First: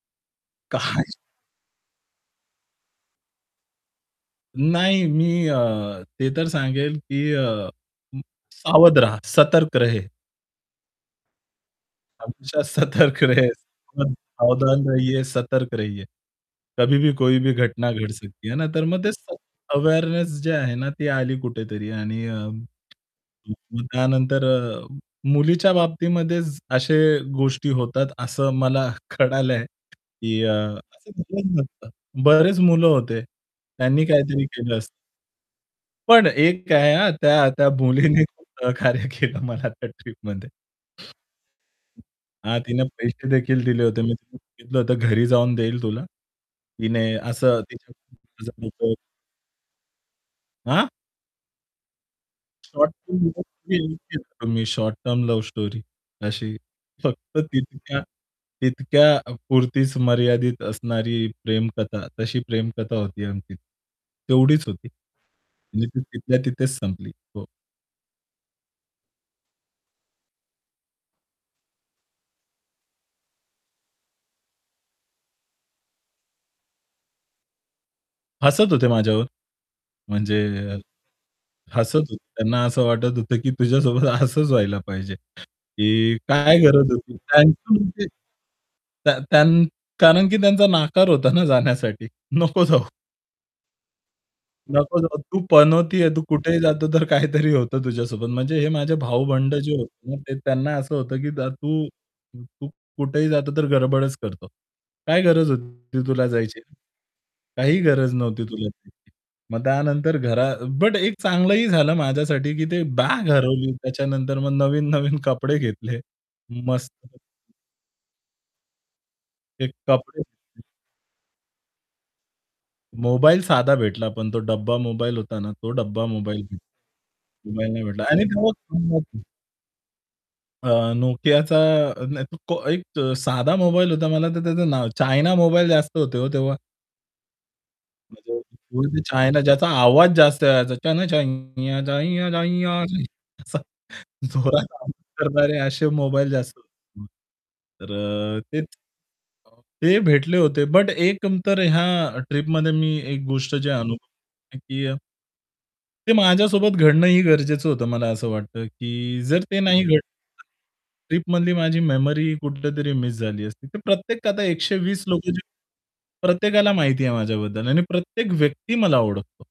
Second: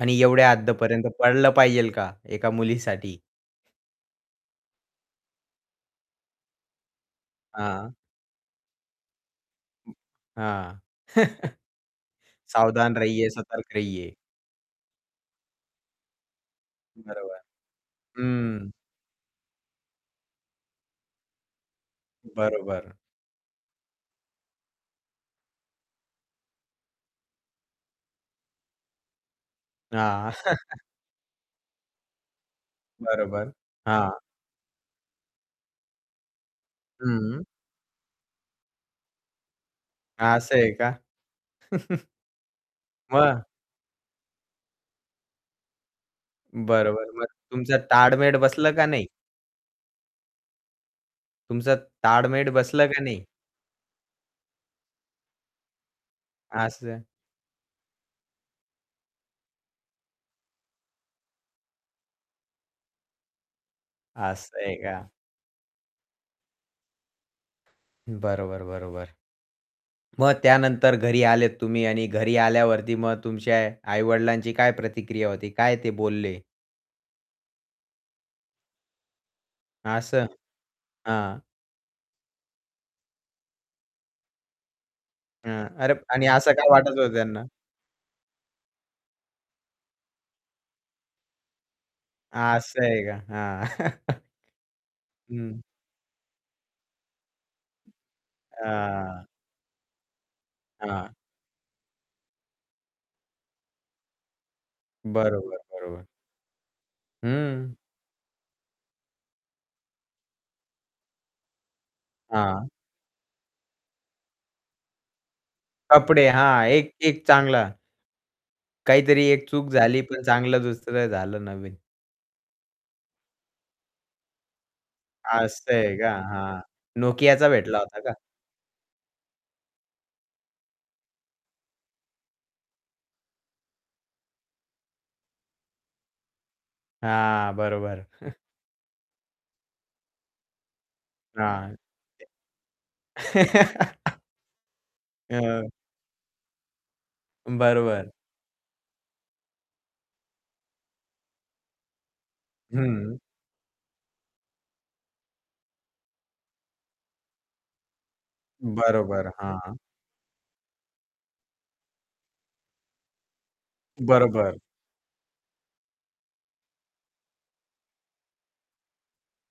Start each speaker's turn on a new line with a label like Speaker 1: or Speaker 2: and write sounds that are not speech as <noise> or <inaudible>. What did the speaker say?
Speaker 1: आणि एवढ्या हद्द पर
Speaker 2: काय?
Speaker 1: पडलं पाहिजेल का, एका मुलीसाठी.
Speaker 2: नाही. मी अ, ते तर सांगेल की अ,
Speaker 1: हां.
Speaker 2: सावध रहा, सतर्क
Speaker 1: अ,
Speaker 2: रहे.
Speaker 1: हां, <chuckles>
Speaker 2: हमेशा
Speaker 1: सावधान
Speaker 2: सतर्क
Speaker 1: रहिये,
Speaker 2: रहे,
Speaker 1: सतर्क रहिये.
Speaker 2: सावधान रहिये, सतर्क रहिये. कभी भी कोई
Speaker 1: बरोबर,
Speaker 2: भी घटना घड सकती. ना,
Speaker 1: हं.
Speaker 2: तर मग ते अवेअरनेस जी आहे ना ती आली कुठेतरी आणि अ,
Speaker 1: बरोबर.
Speaker 2: <unintelligible> त्यानंतर मुलीच्या बाबतीमध्ये असे गोष्टी होतात असं मला कळालंय
Speaker 1: हां.
Speaker 2: की अ,
Speaker 1: <chuckles>
Speaker 2: असं झालंच नसतं. बरेच मुलं होते,
Speaker 1: बरोबर,
Speaker 2: त्यांनी
Speaker 1: हां.
Speaker 2: काहीतरी केलं असतं. पण एक काय आहे, हा
Speaker 1: हं.
Speaker 2: त्या त्या मुलीने खूप सहकार्य केलं मला त्या ट्रिपमध्ये.
Speaker 1: असं आहे का? <chuckles>
Speaker 2: हा, तिने
Speaker 1: मग?
Speaker 2: पैसेदेखील दिले होते. मी सांगितलं होतं, "घरी जाऊन देईल तुला." तिने
Speaker 1: बरोबर. मग
Speaker 2: असं
Speaker 1: तुमचं ताळमेळ
Speaker 2: तिच्याकडून
Speaker 1: बसलं का
Speaker 2: माझं <unintelligible>
Speaker 1: नाही?
Speaker 2: हा?
Speaker 1: तुमचं ताळमेळ बसलं
Speaker 2: शॉर्ट
Speaker 1: का नाही?
Speaker 2: Term <unintelligible> short term love story, अशी
Speaker 1: असं.
Speaker 2: फक्त तितक्या तितक्यापुरतीच मर्यादित असणारी प्रेमकथा. तशी प्रेमकथा होती आमची.
Speaker 1: असं
Speaker 2: तेवढीच
Speaker 1: आहे
Speaker 2: होती.
Speaker 1: का?
Speaker 2: म्हणजे ती तिथल्या तिथेच संपली. हो.
Speaker 1: बरोबर, बरोबर. मग त्यानंतर घरी आलेत तुम्ही आणि घरी आल्यावरती मग तुमच्या आई-वडिलांची काय प्रतिक्रिया होती, काय ते बोलले?
Speaker 2: हसत होते माझ्यावर.
Speaker 1: असं,
Speaker 2: म्हणजे,
Speaker 1: हां.
Speaker 2: हसत होते. त्यांना असं वाटत होतं, की तुझ्यासोबत हसंच व्हायला पाहिजे.
Speaker 1: हं. अरे
Speaker 2: की
Speaker 1: आणि असं
Speaker 2: काय
Speaker 1: का
Speaker 2: गरज
Speaker 1: वाटत होतं
Speaker 2: होती.
Speaker 1: त्यांना?
Speaker 2: <unintelligible> त्या त्या कारण, की त्यांचा नकार होता ना जाण्यासाठी. नको
Speaker 1: असं
Speaker 2: जाऊ.
Speaker 1: आहे का? हां. <chuckles>
Speaker 2: नको जाऊ. तू
Speaker 1: हं.
Speaker 2: पनोती आहे. तू कुठेही जातो, तर काहीतरी होतं तुझ्यासोबत. म्हणजे हे माझे
Speaker 1: अ.
Speaker 2: भाऊ-बंध जे होते, त्यांना असं
Speaker 1: हां.
Speaker 2: होतं, की तू तू कुठेही जातो, तर गडबडच करतो. काय गरज
Speaker 1: बरोबर, बरोबर.
Speaker 2: होती तुला जायची?
Speaker 1: हं.
Speaker 2: काही गरज नव्हती तुला. मग त्यानंतर घरा बट एक चांगलंही झालं माझ्यासाठी, की
Speaker 1: हां.
Speaker 2: ती बॅग हरवली. त्याच्यानंतर मग नवीन नवीन कपडे घेतले.
Speaker 1: कपडे हां, एक
Speaker 2: मस्तपैकी.
Speaker 1: एक चांगला. काहीतरी एक चूक
Speaker 2: एक
Speaker 1: झाली,
Speaker 2: कपडे
Speaker 1: पण चांगलं
Speaker 2: <unintelligible>
Speaker 1: दुसरं झालं नवीन.
Speaker 2: मोबाईल साधा भेटला, पण तो डब्बा मोबाईल होता ना,
Speaker 1: अस
Speaker 2: तो
Speaker 1: आहे
Speaker 2: डब्बा
Speaker 1: का?
Speaker 2: मोबाईल <unintelligible>
Speaker 1: हां, Nokiaचा
Speaker 2: मोबाईल
Speaker 1: भेटला
Speaker 2: नाही
Speaker 1: होता
Speaker 2: भेटला.
Speaker 1: का?
Speaker 2: आणि तेव्हा <unintelligible> अ, Nokiaचा अ, <unintelligible> को एक साधा मोबाईल होता मला. तर त्याचं नाव चायना मोबाईल जास्त होतं हो तेव्हा.
Speaker 1: हां, बरोबर. <chuckles>
Speaker 2: <unintelligible> ज्याचा आवाज जास्त यायचा. चल
Speaker 1: हां.
Speaker 2: छैया छैया छैया छैया असा
Speaker 1: <chuckles>
Speaker 2: <chuckles> जोरात आवाज करणारे
Speaker 1: हं.
Speaker 2: असे मोबाईल जास्त होते तेव्हा.
Speaker 1: बरोबर.
Speaker 2: तर ते अ, ते भेटले होते. बट एक तर ह्या ट्रिपमध्ये मी
Speaker 1: हं.
Speaker 2: एक गोष्ट जे अनुभव आहे की ते माझ्यासोबत घडणं ही गरजेचं होतं, मला असं वाटतं, की
Speaker 1: बरोबर,
Speaker 2: जर ते
Speaker 1: हां.
Speaker 2: नाही घडलं ट्रिपमधली माझी मेमरी कुठेतरी मिस झाली असती. तर प्रत्येक आता
Speaker 1: बरोबर.
Speaker 2: 120 लोकं, प्रत्येकाला माहिती आहे माझ्याबद्दल आणि प्रत्येक व्यक्ती मला ओळखतो.